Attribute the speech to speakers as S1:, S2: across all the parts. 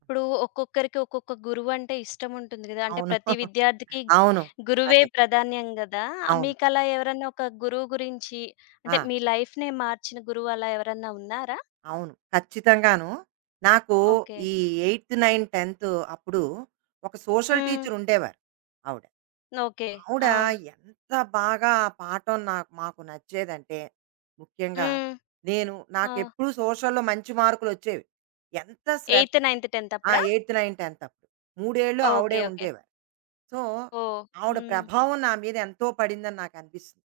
S1: ఇప్పుడు ఒక్కొక్కరికి ఒక్కొక్క గురువు అంటే ఇష్టం ఉంటుంది గదా! అంటే
S2: అవును.
S1: ప్రతి విద్యార్థికి
S2: అవును.
S1: గురువే
S2: అదే.
S1: ప్రాధాన్యం గదా!
S2: అవును.
S1: మీకలా ఎవరన్నా ఒక గురువు గురించి
S2: ఆ!
S1: అంటే మీ లైఫ్‌నే మార్చిన గురువు అలా ఎవరన్నా ఉన్నారా?
S2: అవును. ఖచ్చితంగాను. నాకు
S1: ఓకే.
S2: ఈ 8, 9, 10 అప్పుడు ఒక సోషల్
S1: హ్మ్.
S2: టీచర్ ఉండేవారు ఆవిడ.
S1: ఓకే.
S2: ఆవిడ
S1: ఆ!
S2: ఎంత బాగా ఆ పాఠం నాకు మాకు నచ్చేదంటే, ముఖ్యంగా
S1: హ్మ్.
S2: నేను
S1: ఆ!
S2: నాకెప్పుడూ సోషల్‌లో మంచి మార్కులొచ్చేవి. ఎంత
S1: 8థ్,
S2: శ్రద్
S1: 9థ్, 10థ్
S2: ఆ!
S1: అప్పుడా?
S2: 8, 9, 10 అప్పుడు. మూడేళ్ళు
S1: ఓకే.
S2: ఆవిడే
S1: ఓకే.
S2: ఉండేవారు. సో,
S1: ఓహ్!
S2: ఆవిడ
S1: హ్మ్.
S2: ప్రభావం నా మీద ఎంతో పడిందని నాకనిపిస్తుంది.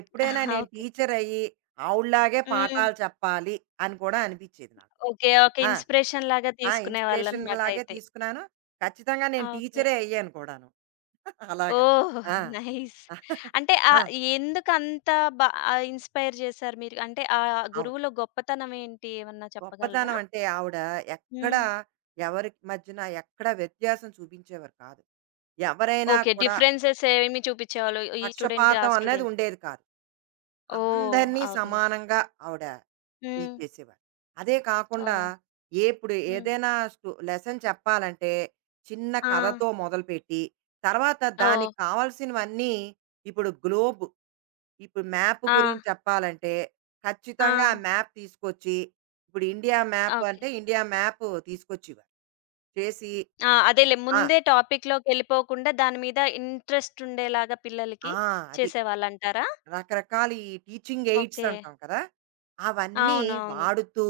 S2: ఎప్పుడైనా నేను
S1: ఓకే.
S2: టీచర్ అయ్యి ఆవుల్లాగే
S1: హ్మ్.
S2: పాఠాలు చెప్పాలి అని కూడా అనిపించేది నాకు.
S1: ఓకే. ఒక
S2: ఆ!
S1: ఇన్‌స్పిరేషన్ లాగా
S2: ఆ! ఇన్స్‌పిరేషన్
S1: తీసుకునేవాళ్ళన్నమాట
S2: లాగే
S1: అయితే.
S2: తీసుకున్నాను. ఖచ్చితంగా
S1: ఆ!
S2: నేను
S1: ఓకే.
S2: టీచరే అయ్యాను కూడాను. అలాగా.
S1: ఓహ్!
S2: ఆ!
S1: నైస్. అంటే
S2: ఆ!
S1: ఎందుకంత బా ఇన్‌స్పైర్ చేసారు మీరు? అంటే ఆ
S2: ఆవిడ.
S1: గురువులో గొప్పతనం ఏంటి ఏమన్నా చెప్పగలరా?
S2: గొప్పతనం అంటే ఆవిడ ఎక్కడ
S1: హ్మ్.
S2: ఎవరి మధ్యన ఎక్కడ వ్యత్యాసం చూపించేవారు కాదు. ఎవరైనా
S1: ఓకే.
S2: కూడా
S1: డిఫరెన్సెస్ ఏమి చూపించేవాళ్ళు? ఈ స్టూడెంట్ ఆ
S2: పక్షపాతం అనేది
S1: స్టూడెంట్‌కి.
S2: ఉండేది కాదు.
S1: ఓహ్!
S2: అందరినీ
S1: ఓకే.
S2: సమానంగా ఆవిడ
S1: హ్మ్.
S2: ఇచ్చేసేవారు. అదే కాకుండా
S1: ఓహ్!
S2: ఎప్పుడు
S1: హ్మ్.
S2: ఏదైనా లెసన్ చెప్పాలంటే చిన్న
S1: ఆ!
S2: కథతో మొదలుపెట్టి, తర్వాత
S1: ఓహ్!
S2: దానికి కావాల్సినవన్నీ ఇప్పుడు గ్లోబ్ ఇప్పుడు మ్యాప్
S1: ఆ!
S2: గురించి చెప్పాలంటే
S1: ఆ!
S2: ఖచ్చితంగా ఆ మ్యాప్ తీసుకొచ్చి, ఇప్పుడు ఇండియా మ్యాప్
S1: ఓకే.
S2: అంటే ఇండియా మ్యాప్ తీసుకొచ్చేవారు. చేసి
S1: ఆ! అదేలే
S2: ఆ!
S1: ముందే టాపిక్‌లోకెళ్ళిపోకుండా దాని మీద ఇంట్రెస్ట్ ఉండేలాగా
S2: ఆ!
S1: పిల్లలకి
S2: అది.
S1: చేసేవాళ్ళంటారా?
S2: రకరకాల ఈ టీచింగ్ ఎయిడ్స్
S1: ఓకే.
S2: అంటాం కదా! అవన్నీ
S1: అవునవును.
S2: వాడుతూ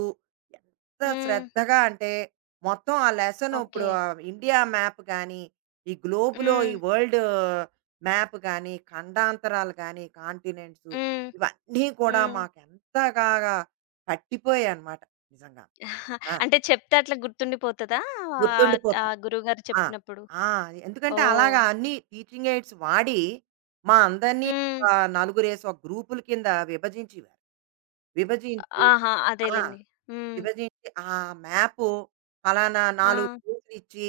S2: ఎంత
S1: హ్మ్.
S2: శ్రద్ధగా అంటే మొత్తం ఆ లెసన్ ఇప్పుడు
S1: ఓకే.
S2: ఇండియా మ్యాప్ గాని, ఈ గ్లోబ్‌లో ఈ
S1: హ్మ్.
S2: వరల్డ్ మ్యాప్ గాని, ఖండాంతరాలు గాని, కాంటినెంట్స్
S1: హ్మ్.
S2: ఇవన్నీ కూడా
S1: హ్మ్.
S2: మాకెంతగాగా పట్టిపోయాయన్నమాట నిజంగా. ఆ!
S1: అంటే చెప్తే అట్లా గుర్తుండిపోతదా? ఆ
S2: గుర్తుండిపోతుంది.
S1: గురువుగారు
S2: ఆ!
S1: చెప్పినప్పుడు?
S2: ఆ! ఎందుకంటే
S1: ఓహ్!
S2: అలాగా అన్ని టీచింగ్ ఎయిడ్స్ వాడి మా అందరినీ
S1: హ్మ్.
S2: ఒక నలుగురేసి ఒక గ్రూపుల కింద విభజించేవారు. విభజించి
S1: ఆహా!
S2: ఆ!
S1: అదేలెండి. హ్మ్.
S2: విభజించి ఆ మ్యాపు ఫలానా
S1: ఆ!
S2: 4 పేజీలిచ్చి,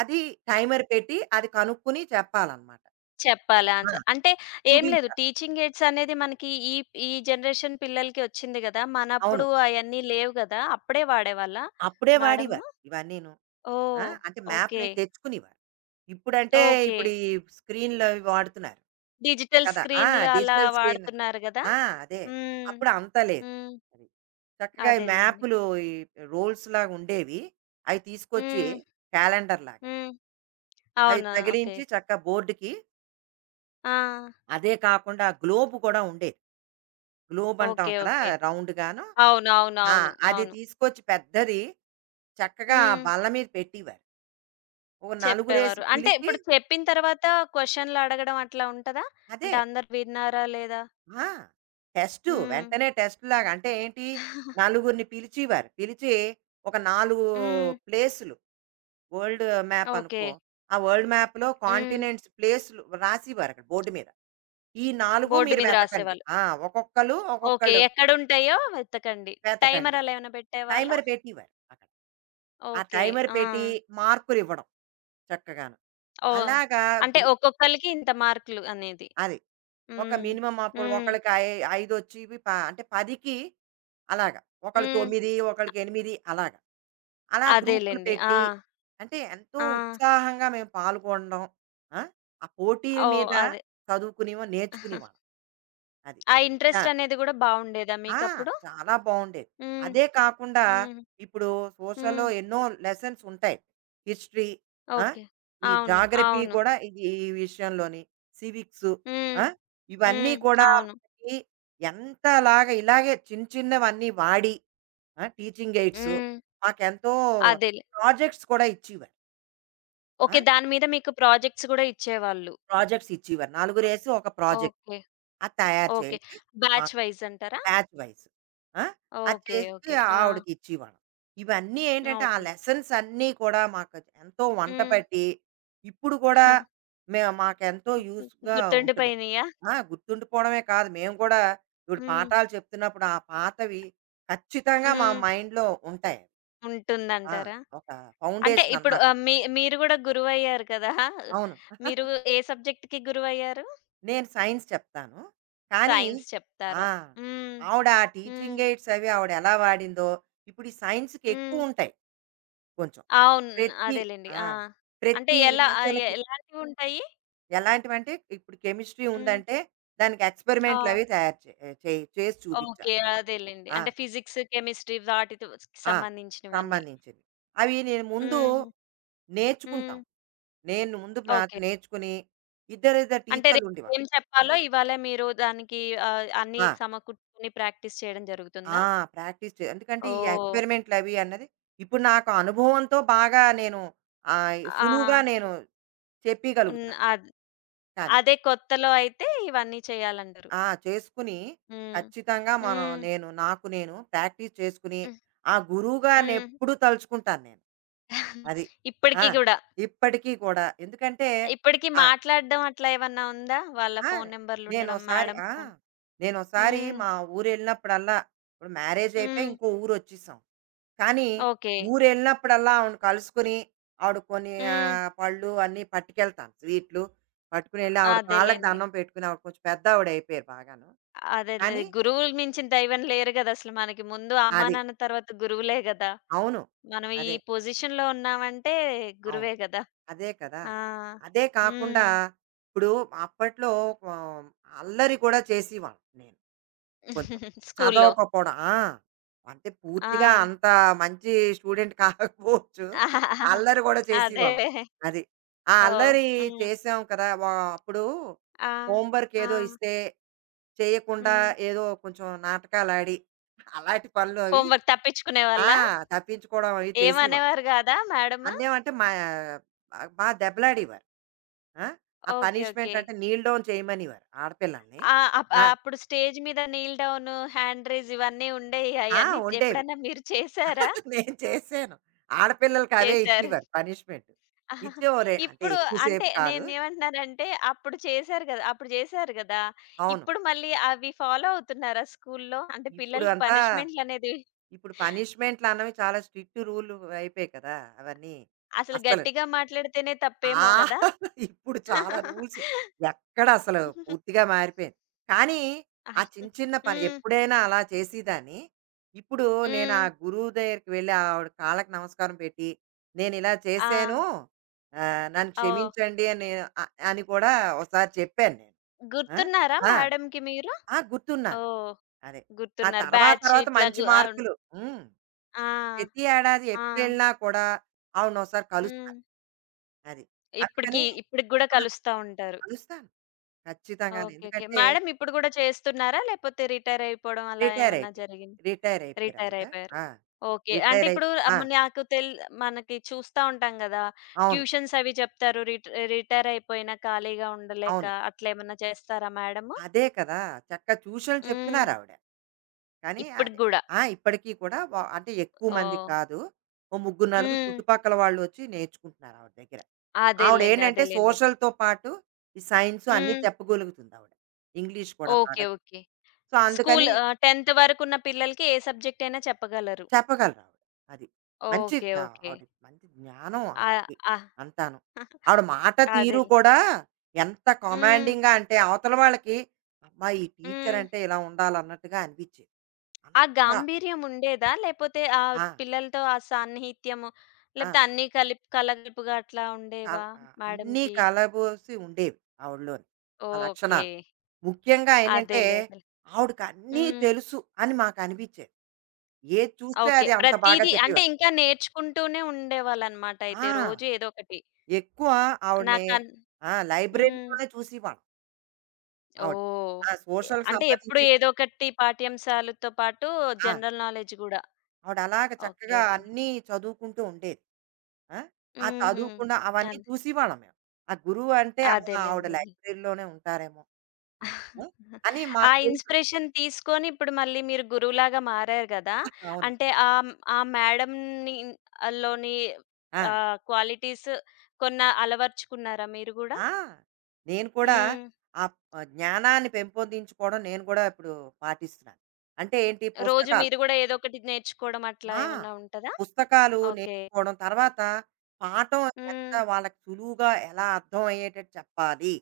S2: అది టైమర్ పెట్టి, అది కనుక్కొని చెప్పాలనమాట.
S1: చెప్పాలి
S2: ఆ!
S1: ఆన్సర్. అంటే ఏం లేదు
S2: చూపించాలి.
S1: టీచింగ్ ఎయిడ్స్ అనేది మనకి ఈ ఈ జనరేషన్ పిల్లలకి వచ్చింది గదా!
S2: అవును.
S1: మనప్పుడు అయన్నీ లేవు గదా! అప్పుడే వాడేవాళ్ళా
S2: అప్పుడే వాడేవారు
S1: మేడము?
S2: ఇవన్నీను. ఆ!
S1: ఓహ్!
S2: అంటే
S1: ఓకే.
S2: మ్యాప్‌లయి తెచ్చుకునేవారు. ఇప్పుడంటే
S1: ఓకే.
S2: ఇప్పుడు ఈ స్క్రీన్‌లవి వాడుతున్నారు.
S1: డిజిటల్
S2: కదా! ఆ!
S1: స్క్రీన్‌లు అలా
S2: డిజిటల్ స్క్రీన్.
S1: వాడుతున్నారు గదా!
S2: ఆ! అదే.
S1: హ్మ్.
S2: అప్పుడు అంత లేదు.
S1: హ్మ్.
S2: అది. చక్కగా ఈ
S1: అదేలెండి.
S2: మ్యాపులు ఈ రోల్స్‌లాగా ఉండేవి. అయి తీసుకొచ్చి
S1: హ్మ్.
S2: క్యాలెండర్‌లాగా
S1: హ్మ్.
S2: అవి
S1: అవునా! ఓకే.
S2: తగిలించి చక్క బోర్డుకి.
S1: ఆ!
S2: అదే కాకుండా గ్లోబ్ కూడా ఉండేది. గ్లోబ్ అంటాం
S1: ఓకే.
S2: కదా!
S1: ఓకే.
S2: రౌండ్‌గాను.
S1: అవును.
S2: ఆ!
S1: అవునవును. అవును.
S2: అది
S1: అవును.
S2: తీసుకొచ్చి పెద్దది చక్కగా ఆ
S1: హ్మ్.
S2: బల్ల మీద పెట్టేవారు. ఓ నలుగురేసి
S1: చెప్పేవారు. అంటే
S2: పిలిచి
S1: ఇప్పుడు చెప్పిన తర్వాత క్వెషన్‌లు అడగడం అట్లా ఉంటదా?
S2: అదే.
S1: అంటే అందరూ విన్నారా లేదా?
S2: ఆ! టెస్టు.
S1: హ్మ్.
S2: వెంటనే టెస్ట్‌లాగా. అంటే ఏంటి? నలుగురిని పిలిచేవారు. పిలిచి ఒక 4
S1: హ్మ్.
S2: ప్లేసులు వరల్డ్ మ్యాప్
S1: ఓకే.
S2: అనుకో. ఆ వరల్డ్ మ్యాప్‌లో
S1: హ్మ్.
S2: కాంటినెంట్స్ ప్లేసులు రాసేవారు అక్కడ బోర్డు మీద. ఈ 4
S1: బోర్డ్
S2: మీరు
S1: మీద
S2: వెతకండి.
S1: రాసేవాళ్ళు.
S2: ఆ! ఒక్కొక్కళ్ళు,
S1: ఓకే.
S2: ఒక్కొక్కళ్ళు
S1: ఎక్కడుంటాయో వెతకండి.
S2: వెతకండి.
S1: టైమర్ అలా ఏమైనా పెట్టేవాళ్ళా?
S2: టైమర్ పెట్టేవారు అక్కడ. ఆ
S1: ఓకే.
S2: టైమర్
S1: ఆ!
S2: పెట్టి మార్కులివ్వడం చక్కగాను.
S1: ఓహ్!
S2: అలాగా
S1: అంటే
S2: గ్రూ
S1: ఒక్కొక్కళ్ళకి ఇంత మార్కులు అనేది.
S2: అది. ఒక
S1: హ్మ్.
S2: మినిమమ్ అప్పుడు
S1: హ్మ్.
S2: ఒకళ్ళకి ఐ ఐదొచ్చేవి అంటే 10కి అలాగా. ఒకళ్ళు
S1: హ్మ్.
S2: 9, ఒకళ్ళకి 8 అలాగా. అలా గ్రూపులు
S1: అదేలెండి. ఆ!
S2: పెట్టి అంటే ఎంతో
S1: ఆ!
S2: ఉత్సాహంగా మేము పాల్గొనడం. ఆ! ఆ పోటీల
S1: ఓహ్!
S2: మీద
S1: అదే.
S2: చదువుకునేవాళ్ళం, నేర్చుకునేవాళ్ళం. అది.
S1: ఆ
S2: ఆ!
S1: ఇంట్రెస్ట్ అనేది గూడా బావుండేదా
S2: ఆ!
S1: మీకప్పుడు?
S2: చాలా బావుండేది.
S1: హ్మ్.
S2: అదే కాకుండా
S1: హ్మ్.
S2: ఇప్పుడు సోషల్‌లో
S1: హ్మ్.
S2: ఎన్నో లెసన్స్ ఉంటాయి. హిస్టరీ ఆ!
S1: ఓకే.
S2: ఈ
S1: అవును.
S2: జాగ్రఫీ
S1: అవును.
S2: కూడా ఇది ఈ విషయంలోని, సివిక్సు
S1: హ్మ్.
S2: ఆ! ఇవన్నీ
S1: హ్మ్.
S2: కూడా
S1: అవును.
S2: మనకి ఎంతలాగా ఇలాగే చిన్న చిన్నవన్నీ వాడి ఆ! టీచింగ్ ఎయిడ్సు
S1: హ్మ్.
S2: మాకెంతో
S1: అదేలే.
S2: ప్రాజెక్ట్స్ కూడా ఇచ్చేవారు. ఆ!
S1: ఓకే. దాని మీద మీకు ప్రాజెక్ట్స్ గూడా ఇచ్చేవాళ్ళు.
S2: ప్రాజెక్ట్స్ ఇచ్చేవారు. నలుగురేసి ఒక ప్రాజెక్ట్
S1: ఓకే.
S2: అది తయారు
S1: ఓకే.
S2: చేసి
S1: బ్యాచ్
S2: మాకు
S1: వైస్ అంటారా?
S2: Batch wise. ఆ! అది
S1: ఓకే.
S2: చేసి
S1: ఓకే. ఆ!
S2: ఆవిడకిచ్చేవాళ్ళం. ఇవన్నీ ఏంటంటే, ఆ
S1: ఓకే.
S2: లెసన్స్ అన్నీ కూడా మాకు ఎంతో వంట
S1: హ్మ్.
S2: పట్టి, ఇప్పుడు కూడా మాకెంతో యూజ్‌గా ఉంటున్నాయి.
S1: గుర్తుండిపోయినియా?
S2: ఆ! గుర్తుండిపోవడమే కాదు, మేము కూడా ఇప్పుడు
S1: హ్మ్.
S2: పాఠాలు చెప్తున్నప్పుడు ఆ పాతవి ఖచ్చితంగా మా
S1: హ్మ్.
S2: మైండ్‌లో ఉంటాయి. ఆ!
S1: ఉంటుందంటారా?
S2: ఒక
S1: అంటే
S2: ఫౌండేషన్
S1: ఇప్పుడు
S2: అనమాట.
S1: మీరు గూడా గురువయ్యారు కదా!
S2: అవును.
S1: మీరు ఏ సబ్జెక్ట్‌కి గురువయ్యారు?
S2: నేను సైన్స్ చెప్తాను. కానీ
S1: సైన్స్
S2: ఆ!
S1: చెప్తారు. హ్మ్.
S2: ఆవిడ ఆ
S1: హ్మ్.
S2: టీచింగ్ ఎయిడ్స్ అవి ఆవిడెలా వాడిందో, ఇప్పుడు ఈ సైన్స్‌కి
S1: హ్మ్.
S2: ఎక్కువుంటాయి. కొంచెం.
S1: అవును.
S2: ప్రతి
S1: అదేలెండి.
S2: ఆ!
S1: ఆ! అంటే
S2: ప్రతి
S1: ఎలా
S2: లెసన్‌కి
S1: ఎలాంటివుంటాయి?
S2: ఎలాంటివంటే, ఇప్పుడు కెమిస్ట్రీ
S1: హ్మ్.
S2: ఉందంటే, దానికి
S1: ఆ!
S2: ఎక్స్‌పెరిమెంట్‌లవి తయారు చే చేయి చేసి చూపిచ్చాలి.
S1: ఓకే. అదేలెండి.
S2: ఆ!
S1: అంటే ఫిజిక్స్, కెమిస్ట్రీ వాటితో
S2: ఆ!
S1: సంబంధించినవన్నీ.
S2: సంబంధించినవి. అవి నేను ముందు
S1: హ్మ్.
S2: నేర్చుకుంటాం.
S1: హ్మ్.
S2: నేను ముందు నాకు
S1: ఓకే.
S2: నేర్చుకుని, ఇద్దరిద్దరు
S1: అంటే రేపు
S2: టీచర్లుండేవారు.
S1: ఏం చెప్పాలో ఇవాళే మీరు దానికి అన్నీ
S2: ఆ!
S1: సమకూర్చుకొని ప్రాక్టీస్ చేయడం జరుగుతుందా?
S2: ఆ! ప్రాక్టీస్ చే ఎందుకంటే, ఈ
S1: ఓహ్!
S2: ఎక్స్‌పెరిమెంట్‌లవి అన్నది ఇప్పుడు నాకు అనుభవంతో బాగా నేను సులువుగా
S1: ఆ!
S2: నేను
S1: ఉన్న
S2: చెప్పీగలుగుతున్నాను.
S1: అద్
S2: కానీ
S1: అదే కొత్తలో అయితే ఇవన్నీ చేయాలంటారు.
S2: ఆ! చేసుకుని
S1: హ్మ్.
S2: ఖచ్చితంగా మనం
S1: హ్మ్.
S2: నేను నాకు నేను ప్రాక్టీస్ చేసుకుని,
S1: హ్మ్.
S2: ఆ గురువు గారిని
S1: హ్మ్.
S2: ఎప్పుడూ తలుచుకుంటాను నేను.
S1: హ్మ్.
S2: అది. ఆ!
S1: ఇప్పటికి గూడా.
S2: ఇప్పటికీ కూడా. ఎందుకంటే
S1: ఇప్పటికి
S2: ఆ!
S1: మాట్లాడడం అట్లా ఏమన్నా ఉందా? వాళ్ళ
S2: ఆ!
S1: ఫోను నంబర్‌లుండడం
S2: నేనోసారి
S1: మేడం
S2: ఆ!
S1: ఫోను.
S2: నేనోసారి
S1: హ్మ్.
S2: మా ఊరెళ్ళినప్పుడల్లా ఇప్పుడు మ్యారేజయిపోయి
S1: హ్మ్.
S2: ఇంకో ఊరొచ్చేసాం. కానీ
S1: ఓకే.
S2: ఊరెళ్ళినప్పుడల్లా ఆవిడని కలుసుకుని, ఆవిడ కొన్ని
S1: హ్మ్.
S2: పళ్ళు అన్నీ పట్టుకెళ్తాను. స్వీట్లు పట్టుకునెళ్ళి ఆవిడ కాళ్ళకి
S1: అదేలెండి.
S2: దండం పెట్టుకుని ఆవిడ కొంచెం పెద్దావిడయిపోయారు బాగాను.
S1: అదేలే.
S2: కానీ
S1: గురువులు మించిన దైవం లేరు గదా! అసలు మనకి ముందు అమ్మా,
S2: అది.
S1: నాన్న తర్వాత గురువులే గదా!
S2: అవును.
S1: మనం ఈ
S2: అదే.
S1: పొజిషన్‌లో ఉన్నామంటే
S2: అవును.
S1: గురువే గదా!
S2: అదే కదా!
S1: ఆ!
S2: అదే కాకుండా
S1: హ్మ్.
S2: ఇప్పుడు అప్పట్లో ఆహ్, అల్లరి కూడా చేసేవాళ్ళం నేను కొంచెం.
S1: స్కూల్లో.
S2: చదవకపోవడం. ఆ! అంటే
S1: ఆ!
S2: పూర్తిగా అంత మంచి స్టూడెంట్ కాకపోవచ్చు. అల్లరి కూడా చేసేవాళ్ళం.
S1: అదేలే.
S2: అది. ఆ
S1: ఓహ్!
S2: అల్లరి
S1: హ్మ్.
S2: చేసాం కదా! అప్పుడు
S1: ఆ!
S2: హోంవర్క్
S1: ఆ!
S2: ఏదో ఇస్తే చేయకుండా
S1: హ్మ్.
S2: ఏదో కొంచెం నాటకాలాడి అలాంటి పనులు అవి
S1: హోమ్ వర్క్
S2: ఆ!
S1: తప్పించుకునేవాళ్ళా?
S2: తప్పించుకోవడం అవి చేసేవాళ్ళం.
S1: ఏమనేవారు గాదా మేడము?
S2: అన్యం అంటే మా దెబ్బలాడేవారు. ఆ! ఆ
S1: ఓకే.
S2: Punishment
S1: okay.
S2: అంటే నీల్‌డౌన్ చేయమనేవారు ఆడపిల్లల్ని.
S1: ఆ!
S2: ఆ!
S1: అప్పుడు స్టేజ్ మీద నీల్ డౌను, హ్యాండ్ రైజ్ ఇవన్నీ ఉండేయి.
S2: ఆ!
S1: అయన్నీ
S2: ఉండేవి.
S1: ఎప్పుడన్నా మీరు చేసారా?
S2: నేను చేశాను. ఆడపిల్లలకి అవే
S1: చేశారు.
S2: ఇచ్చేవారు పనిష్మెంట్.
S1: ఆహా.
S2: ఇచ్చే ఓ రె అంటే
S1: ఇప్పుడు
S2: ఎక్కువ
S1: అంటే
S2: సేపు కాదు.
S1: నేనేమంటున్నానంటే అప్పుడు చేశారు గదా!
S2: అవును.
S1: ఇప్పుడు మళ్ళీ అవి ఫాలో అవుతున్నారా స్కూల్లో? అంటే
S2: ఇప్పుడు
S1: పిల్లలకి
S2: అంతా
S1: పనిష్మెంట్‌లనేది
S2: ఇప్పుడు పనిష్మెంట్‌లన్నవి చాలా స్ట్రిక్ట్ రూల్ అయిపోయాయి కదా! అవన్నీ.
S1: అసలు
S2: అస్సలు
S1: గట్టిగా మాట్లాడితేనే
S2: ఆ!
S1: తప్పేమో కదా!
S2: ఇప్పుడు చాలా రూల్స్. ఎక్కడ అసలు పూర్తిగా మారిపోయింది. కానీ, ఆ చిన్న చిన్న పని
S1: హ్మ్.
S2: ఎప్పుడైనా అలా చేసేదాన్ని. ఇప్పుడు నేను
S1: హ్మ్.
S2: ఆ గురువు దగ్గరికి వెళ్ళి ఆవిడ కాళ్ళకి నమస్కారం పెట్టి, నేనిలా
S1: ఆ!
S2: చేశాను. నన్ను
S1: ఓహ్!
S2: క్షమించండి అని నేను అ అని కూడా ఒకసారి చెప్పాను నేను. ఆ!
S1: గుర్తున్నారా
S2: ఆ!
S1: మేడమ్‌కి మీరు?
S2: ఆ! గుర్తున్నాను నేను.
S1: ఓహ్!
S2: అదే. ఆ
S1: గుర్తున్నారు.
S2: తర్వాత
S1: బ్యాచ్
S2: తర్వాత
S1: ఇట్లా
S2: మంచి
S1: గు అవును.
S2: మార్కులు హ్మ్.
S1: ఆ!
S2: ప్రతి ఏడాది
S1: ఆ!
S2: ఎప్పుడెళ్ళినా కూడా ఆవిడనొకసారి
S1: హ్మ్.
S2: కలుస్తాను. అది. అందుకని
S1: ఇప్పటికి ఇప్పటికి గూడా
S2: ఆ!
S1: కలుస్తా ఉంటారు.
S2: కలుస్తాను. ఖచ్చితంగాను.
S1: ఓకే. ఓకే.
S2: ఎందుకంటే
S1: మేడం ఇప్పుడు గూడా చేస్తున్నారా? లేపోతే రిటైర్ అయిపోవడం అలా
S2: రిటైర్
S1: ఏమన్నా
S2: అయిపోయారు.
S1: జరిగిందా?
S2: రిటైర్ అయిపోయారు
S1: రిటైర్
S2: ఆవిడ.
S1: అయిపోయారు.
S2: ఆ!
S1: ఓకే. అంటే
S2: రిటైర్ అయి
S1: ఇప్పుడు
S2: ఆ!
S1: అమ్మ నాకు తెల్ మనకి చూస్తా ఉంటాం గదా!
S2: అవును.
S1: ట్యూషన్స్ అవి చెప్తారు. రిటైర్ అయిపోయినా ఖాళీగా ఉండలేక
S2: అవును.
S1: అట్లేమన్నా చేస్తారా మేడము?
S2: అదే కదా! చక్క ట్యూషన్లు
S1: హ్మ్.
S2: చెప్తున్నారావిడ. కానీ
S1: ఇప్పటికి
S2: అదే
S1: గూడా.
S2: ఆ! ఇప్పటికి కూడా అంటే ఎక్కువ మందికి
S1: ఓహ్!
S2: కాదు. ఓ ముగ్గురు, నలుగురు
S1: హ్మ్.
S2: చుట్టుపక్కల వాళ్ళొచ్చి నేర్చుకుంటున్నారు ఆవిడ దగ్గర. ఆవిడేంటంటే
S1: అదేలెండి.
S2: సోషల్‌తో పాటు ఈ సైన్స్ అన్నీ
S1: హ్మ్.
S2: చెప్పగలుగుతుందావిడ. ఇంగ్లీష్ కూడా బాగా
S1: ఓకే.
S2: చెప్తుంది.
S1: ఓకే.
S2: సో,
S1: స్కూల్
S2: అందుకని
S1: 10థ్ వరకున్న పిల్లలకి ఏ సబ్జెక్ట్ అయినా చెప్పగలరు.
S2: చెప్పగలరు ఆవిడ. అది. మంచి
S1: ఓకే. ఓకే.
S2: ఆవిడ మంచి జ్ఞానం
S1: ఆహ్,
S2: ఆవిడకి
S1: ఆహ్,
S2: అంతాను. ఆవిడ మాట తీరు
S1: అదేలే.
S2: కూడా ఎంత
S1: హ్మ్.
S2: కమాండింగ్‌గా అంటే అవతల వాళ్ళకి అబ్బా! ఈ టీచర్
S1: హ్మ్.
S2: అంటే ఇలా ఉండాలన్నట్టుగా అనిపించేది.
S1: ఆ
S2: అంత
S1: గాంభీర్యం ఉండేదా? లేపోతే ఆ
S2: ఆ!
S1: పిల్లలతో ఆ సాన్నిహిత్యము
S2: ఆ!
S1: లేపోతే అన్నీ కలిపి కలగలుపుగా అట్లా ఉండేవా
S2: అన్నీ
S1: మేడమ్‌కి?
S2: కలబోసి ఉండేవి ఆవిడలోని ఆ
S1: ఓకే.
S2: లక్షణాలు. ముఖ్యంగా ఏంటంటే
S1: అదేలే.
S2: ఆవిడకి అన్నీ
S1: హ్మ్.
S2: తెలుసు అని మాకు అనిపించేది. ఏది చూస్తే
S1: ఓకే.
S2: అది అంత బాగా
S1: ప్రతీదీ అంటే
S2: చెప్పేవారు.
S1: ఇంకా నేర్చుకుంటూనే ఉండేవాళ్ళనమాట అయితే.
S2: ఆ!
S1: రోజు ఏదో ఒకటి.
S2: ఎక్కువ ఆవిడని
S1: నాకన్
S2: ఆ!
S1: హ్మ్.
S2: లైబ్రరీలోనే చూసేవాళ్ళం. ఆవిడ.
S1: ఓహ్!
S2: ఆ!
S1: ఎ
S2: సోషల్‌కి
S1: అంటే ఎప్పుడు
S2: సంబంధించి
S1: ఏదో ఒకటి పాఠ్యాంశాలతో పాటు
S2: ఆ!
S1: జనరల్ నాలెడ్జ్ గూడా.
S2: ఆవిడ అలాగ
S1: ఓకే.
S2: చక్కగా
S1: ఓకే.
S2: అన్నీ చదువుకుంటూ ఉండేది. ఆ! ఆ
S1: హుహు.
S2: చదువుకున్న అవన్నీ
S1: అద్
S2: చూసేవాళ్ళం మేము. ఆ గురువు అంటే ఆహా!
S1: అదేలెండి.
S2: ఆవిడ
S1: అదేలే.
S2: లైబ్రరీలోనే ఉంటారేమో ఆ! ఆ! అని
S1: ఆ
S2: మాకు తెలుసు.
S1: ఇన్‌స్పిరేషన్ తీసుకొని ఇప్పుడు మళ్ళీ మీరు గురువులాగా మారారు గదా!
S2: అవును.
S1: అంటే ఆ మేడంని లోని
S2: ఆ!
S1: క్వాలిటీస్ కొన్న అలవర్చుకున్నారా మీరు గూడా?
S2: ఆ! నేను కూడా
S1: హ్మ్.
S2: ఆ జ్ఞానాన్ని పెంపొందించుకోవడం నేను కూడా ఇప్పుడు పాటిస్తున్నాను. అంటే ఏంటి
S1: రోజు
S2: పుస్తకాలు
S1: మీరు గూడా ఏదో ఒకటి నేర్చుకోవడం అట్లా
S2: ఆ!
S1: ఏమన్నా ఉంటదా?
S2: పుస్తకాలు
S1: ఓకే.
S2: నేర్చుకోవడం. తర్వాత పాఠం ఎంత
S1: హ్మ్.
S2: వాళ్ళకి సులువుగా ఎలా అర్థం అయ్యేటట్టు చెప్పాలి.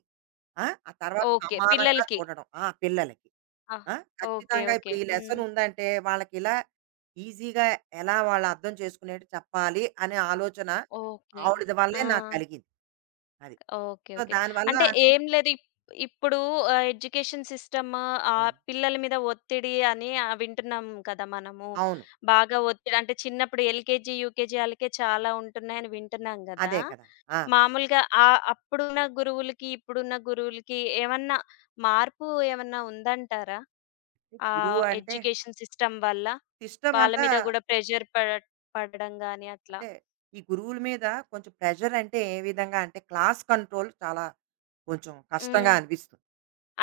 S2: ఆ! ఆ తర్వాత
S1: ఓకే.
S2: సమానంగా
S1: పిల్లలకి.
S2: చూడడం. ఆ! పిల్లలకి.
S1: ఆ!
S2: ఆ!
S1: ఓకే.
S2: ఖచ్చితంగా ఇప్పుడు
S1: ఓకే.
S2: ఈ
S1: హ్మ్.
S2: లెసన్ ఉందంటే వాళ్ళకిలా ఈజీగా ఎలా వాళ్ళు అర్థం చేసుకునేట్టు చెప్పాలి అనే ఆలోచన
S1: ఓకే.
S2: ఆవిడది వల్లే
S1: ఆ!
S2: నాకు కలిగింది. అది.
S1: ఓకే.
S2: So,
S1: okay.
S2: దానివల్ల
S1: అంటే
S2: అది
S1: ఏం లేదు. ఇప్పుడు ఎడ్యుకేషన్ సిస్టమ్
S2: ఆ!
S1: పిల్లల మీద ఒత్తిడి అని వింటున్నాం కదా! మనము.
S2: అవును.
S1: బాగా ఒత్తిడి అంటే చిన్నప్పుడు ఎల్‌కేజీ, యూకేజీ ఆళ్ళకే చాలా ఉంటున్నాయని వింటున్నాం గదా!
S2: అదే కదా! ఆ!
S1: మామూలుగా అప్పుడున్న గురువులకి, ఇప్పుడున్న గురువులకి ఏమన్నా మార్పు ఏమన్నా ఉందంటారా?
S2: గురువు అంటే
S1: ఎడ్యుకేషన్ సిస్టమ్ వల్ల? వాళ్ళ
S2: సిస్టమంతా
S1: మీద గూడా ప్రెషర్ పడ పడడం గాని అట్లా?
S2: అంటే ఈ గురువుల మీద కొంచెం ప్రెషర్ అంటే ఏ విధంగా అంటే క్లాస్ కంట్రోల్ చాలా కొంచెం కష్టంగా
S1: హ్మ్.
S2: అనిపిస్తుంది.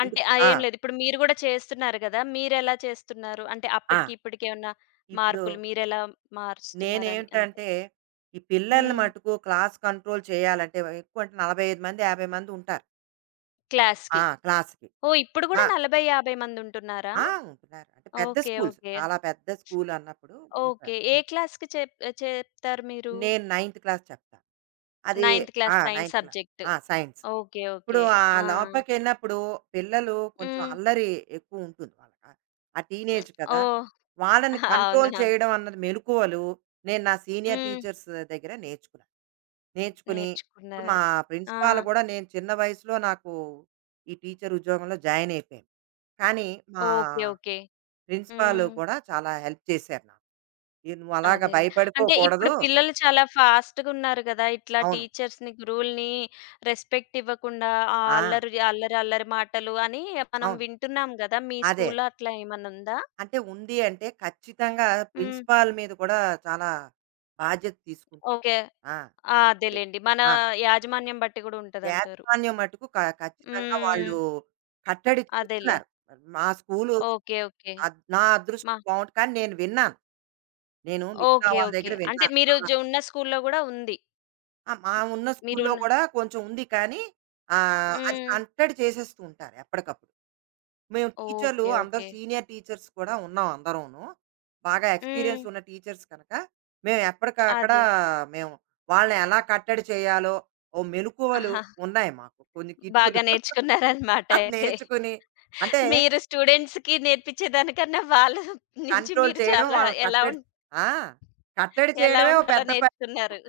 S1: అంటే
S2: ఎందుకు ఆ!
S1: ఏం లేదు. ఇప్పుడు మీరు గూడా చేస్తున్నారు గదా! మీరెలా చేస్తున్నారు? అంటే
S2: ఆ!
S1: అప్పటికి, ఇప్పటికి ఏమన్నా
S2: ఇప్పుడు
S1: మార్పులు మారుస్తున్నారని అంతే.
S2: నేనేంటంటే, ఈ పిల్లల్ని
S1: హ్మ్.
S2: మట్టుకు క్లాస్ కంట్రోల్ చేయాలంటే, ఎక్కువ అంటే 45 మంది, 50 మంది ఉంటారు. ఆ!
S1: క్లాస్‌కి.
S2: క్లాస్‌కి.
S1: ఓహ్! ఇప్పుడు గూడా
S2: ఆ!
S1: 40, 50 మందుంటున్నారా?
S2: ఆ! ఉంటున్నారు. అంటే పెద్ద
S1: ఓకే.
S2: స్కూల్స్.
S1: ఓకే.
S2: చాలా పెద్ద స్కూల్ అన్నప్పుడు
S1: ఓకే.
S2: ఉంటారు.
S1: ఏ
S2: హ్మ్.
S1: క్లాస్‌కి చెప్ చెప్తారు మీరు?
S2: నేను నైన్త్ క్లాస్ చెప్తా. అది
S1: నైన్త్
S2: ఆ!
S1: Class science
S2: ninth class.
S1: Subject.
S2: ఆ! సైన్స్.
S1: ఓకే.
S2: ఇప్పుడు
S1: ఓకే.
S2: ఆ
S1: ఆ!
S2: లోపలికెళ్ళినప్పుడు పిల్లలు కొంచెం
S1: హ్మ్.
S2: అల్లరి ఎక్కువ ఉంటుంది వాళ్ళకి. ఆ
S1: హ్మ్.
S2: టీనేజ్ కదా!
S1: ఓహ్!
S2: వాళ్ళని కంట్రోల్
S1: అవునవును.
S2: చేయడం అన్నది మెలకువలు నేను నా సీనియర్
S1: హ్మ్.
S2: టీచర్స్ దగ్గర నేర్చుకున్నాను. నేర్చుకుని, ఇప్పుడు మా
S1: నేర్చుకున్నారు. ఆ!
S2: ప్రిన్సిపాల్ కూడా నేను చిన్న వయసులో నాకు ఈ టీచర్ ఉద్యోగంలో జాయిన్ అయిపోయాను. కానీ మా
S1: ఓకే. ఓకే.
S2: ప్రిన్సిపాల్
S1: హ్మ్.
S2: కూడా చాలా హెల్ప్ చేశారు నాకు. "ఏ నువ్వు అలాగా
S1: అదేలే. అంటే ఇప్పుడు
S2: భయపడిపోకూడదు"
S1: పిల్లలు చాలా ఫాస్ట్‌గున్నారు గదా! ఇట్లా
S2: అవును.
S1: టీచర్స్‌ని, గురువుల్ని రెస్పెక్ట్ ఇవ్వకుండా ఆ
S2: ఆ!
S1: అల్లరి, అల్లరి, అల్లరి మాటలు అని మనం
S2: అవును.
S1: వింటున్నాం గదా! మీ
S2: అదే.
S1: స్కూల్‌లో అట్లా ఏమన్నా ఉందా?
S2: అంటే ఉంది అంటే ఖచ్చితంగా
S1: హ్మ్.
S2: ప్రిన్సిపాల్ మీద కూడా చాలా బాధ్యత తీసుకుంటారు.
S1: ఓకే.
S2: ఆ!
S1: ఆ!
S2: అదే.
S1: అదేలెండి. మన
S2: ఆ!
S1: యాజమాన్యం బట్టి గూడా ఉంటదంటారు.
S2: యాజమాన్యం మటుకు ఖచ్చితంగా
S1: హ్మ్.
S2: వాళ్ళు కట్టడి
S1: అదేలే.
S2: చేస్తున్నారు. మా స్కూలు
S1: ఓకే. ఓకే.
S2: నా
S1: మా
S2: అదృష్టం బావుండి కానీ నేను విన్నాను. నేను మిగతా
S1: ఓకే.
S2: వాళ్ళ
S1: ఓకే.
S2: దగ్గర
S1: అంటే
S2: విన్నాను.
S1: మీరు
S2: అవునా!
S1: జు ఉన్న స్కూల్‌లో గూడా ఉంది.
S2: ఆ! మా ఉన్న స్కూల్‌లో
S1: మీరున్న
S2: కూడా కొంచెం ఉంది కానీ, అది
S1: హ్మ్.
S2: కట్టడి చేసేస్తూ ఉంటారు ఎప్పటికప్పుడు. మేము టీచర్‌లు
S1: ఓకే.
S2: అందరూ
S1: ఓకే.
S2: సీనియర్ టీచర్స్ కూడా ఉన్నాం అందరూను. బాగా ఎక్స్‌పీరియన్స్
S1: హ్మ్.
S2: ఉన్న టీచర్స్ కనుక, మేము ఎప్పటికక్కడ
S1: అదే.
S2: మేము వాళ్ళని ఎలా కట్టడి చేయాలో, ఓ మెలుకువలు
S1: ఆహా!
S2: ఉన్నాయి మాకు. కొన్ని కిటుకులు.
S1: బాగా నేర్చుకున్నారనమాట అయితే.
S2: నేర్చుకుని అంటే
S1: మీరు స్టూడెంట్స్‌కి నేర్పించే దానికన్నా వాళ్ళ నుంచి
S2: కంట్రోల్
S1: మీరు
S2: చేయడం,
S1: చాలా
S2: వాళ్ళని
S1: ఎలా
S2: కట్టడి
S1: ఉం
S2: ఆ! కట్టడి
S1: ఎలా
S2: చేయడమే ఓ
S1: ఉండాలో
S2: పెద్ద పని.
S1: నేర్చుకున్నారు.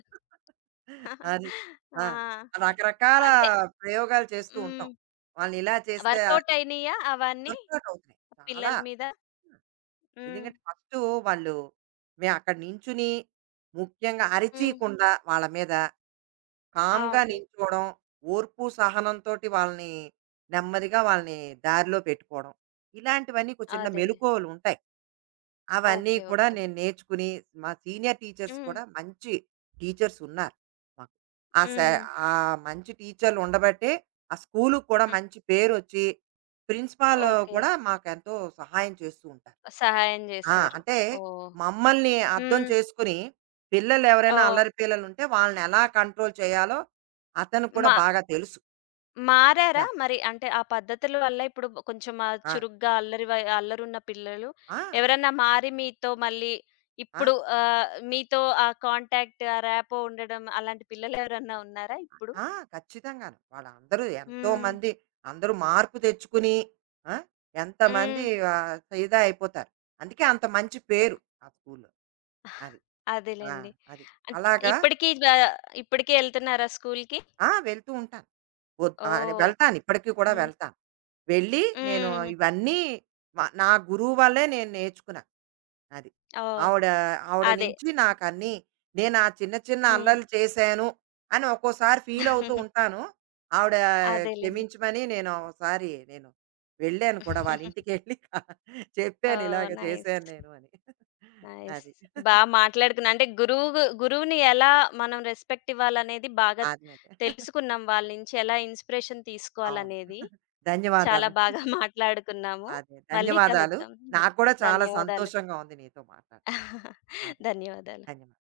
S2: అది. ఆ!
S1: ఆ!
S2: రకరకాల
S1: అంటే
S2: ప్రయోగాలు చేస్తూ ఉంటాం.
S1: హ్మ్.
S2: వాళ్ళని ఇలా చేస్తే
S1: వర్కౌట్ అయినయా అవన్నీ
S2: వర్కౌట్ అవుతున్నాయి.
S1: పిల్లల
S2: చాలా.
S1: మీద? హ్మ్.
S2: ఎందుకంటే ఫస్టు వాళ్ళు మేము అక్కడ నించుని, ముఖ్యంగా
S1: హ్మ్.
S2: అరిచీయకుండా వాళ్ళ మీద
S1: ఆ!
S2: కామ్‌గా
S1: ఓకే.
S2: నించోవడం, ఓర్పు సహనంతోటి వాళ్ళని నెమ్మదిగా వాళ్ళని దారిలో పెట్టుకోవడం. ఇలాంటివన్నీ ఒక చిన్న
S1: అదేలే.
S2: మెలుకువలుంటాయి. అవన్నీ
S1: ఓకే.
S2: కూడా
S1: ఓకే.
S2: నేను నేర్చుకుని, మా సీనియర్ టీచర్స్
S1: హ్మ్.
S2: కూడా మంచి టీచర్స్ ఉన్నారు మాకు. ఆ సా
S1: హ్మ్.
S2: ఆ మంచి టీచర్లు ఉండబట్టే, ఆ స్కూలుకి కూడా
S1: హ్మ్.
S2: మంచి పేరొచ్చి, ప్రిన్సిపాల్
S1: ఓకే.
S2: కూడా మాకెంతో సహాయం చేస్తూ ఉంటారు.
S1: సహాయం
S2: ఆ!
S1: జేశారు.
S2: అంటే,
S1: ఓహ్!
S2: మమ్మల్ని అర్థం
S1: హ్మ్.
S2: చేసుకొని, పిల్లలెవరైనా
S1: ఓహ్!
S2: అల్లరి పిల్లలుంటే వాళ్ళనెలా కంట్రోల్ చేయాలో అతనికి కూడా
S1: మా
S2: బాగా తెలుసు.
S1: మారారా?
S2: ఆ!
S1: మరి అంటే ఆ పద్ధతుల వల్ల ఇప్పుడు కొంచెం
S2: ఆ!
S1: చురుగ్గా అల్లరి వై అల్లరున్న పిల్లలు
S2: ఆ!
S1: ఎవరన్నా మారి మీతో మళ్ళీ
S2: ఆ!
S1: ఇప్పుడు మీతో ఆ కాంటాక్ట్, ఆ ర్యాపో ఉండడం అలాంటి పిల్లలెవరన్నా ఉన్నారా ఇప్పుడు?
S2: ఆ! ఖచ్చితంగాను. వాళ్ళందరూ
S1: హ్మ్.
S2: ఎంతోమంది అందరూ మార్పు తెచ్చుకుని ఆ! ఎంతమంది
S1: హ్మ్.
S2: ఆహ్, ఇదా అయిపోతారు. అందుకే అంత మంచి పేరు ఆ స్కూల్‌లో. అది. ఆ!
S1: అదేలెండి.
S2: అది.
S1: అంట్
S2: అలాగా
S1: ఇప్పటికి వ ఇప్పటికే ఎళ్తున్నారా స్కూల్‌కి?
S2: ఆ! వెళ్తూ ఉంటాను.
S1: ఓహ్!
S2: వెళ్తాను ఇప్పటికి కూడా
S1: హ్మ్.
S2: వెళ్తాను. వెళ్ళి నేను
S1: హ్మ్.
S2: ఇవన్నీ నా గురువు వల్లే నేను నేర్చుకున్నాను. అది.
S1: ఓహ్!
S2: ఆవిడ, ఆవిడ
S1: అదే.
S2: నుంచి నాకన్నీ నేను ఆ చిన్న, చిన్న
S1: హ్మ్.
S2: అల్లర్లు చేశాను అని ఒక్కోసారి ఫీలవుతూ ఉంటాను. ఆవిడ
S1: అదేలెండి.
S2: క్షమించమని నేను ఒకసారి నేను వెళ్ళాను
S1: ఓహ్!
S2: కూడా వాళ్ళింటికెళ్ళి చెప్పాను ఇలాగ చేశాను
S1: నైస్.
S2: నేను అని.
S1: నైస్.
S2: అది.
S1: బా మాట్లాడుకున్నా. అంటే గురువుని ఎలా మనం రెస్పెక్ట్ ఇవ్వాలనేది బాగా
S2: అదే. అదే.
S1: తెలుసుకున్నాం. వాళ్ళ నుంచి ఎలా ఇన్‌స్పిరేషన్
S2: అవును.
S1: తీసుకోవాలనేది.
S2: ధన్యవాదాలు.
S1: చాలా బాగా మాట్లాడుకున్నాము.
S2: అదే.
S1: మళ్ళీ
S2: ధన్యవాదాలు.
S1: కలుద్దాం. ధ
S2: నాకు కూడా చాలా
S1: ధన్యవాదాలు.
S2: సంతోషంగా ఉంది నీతో మాట్లాడడం. అదే.
S1: ధన్యవాదాలు.
S2: ధన్యవాదాలు.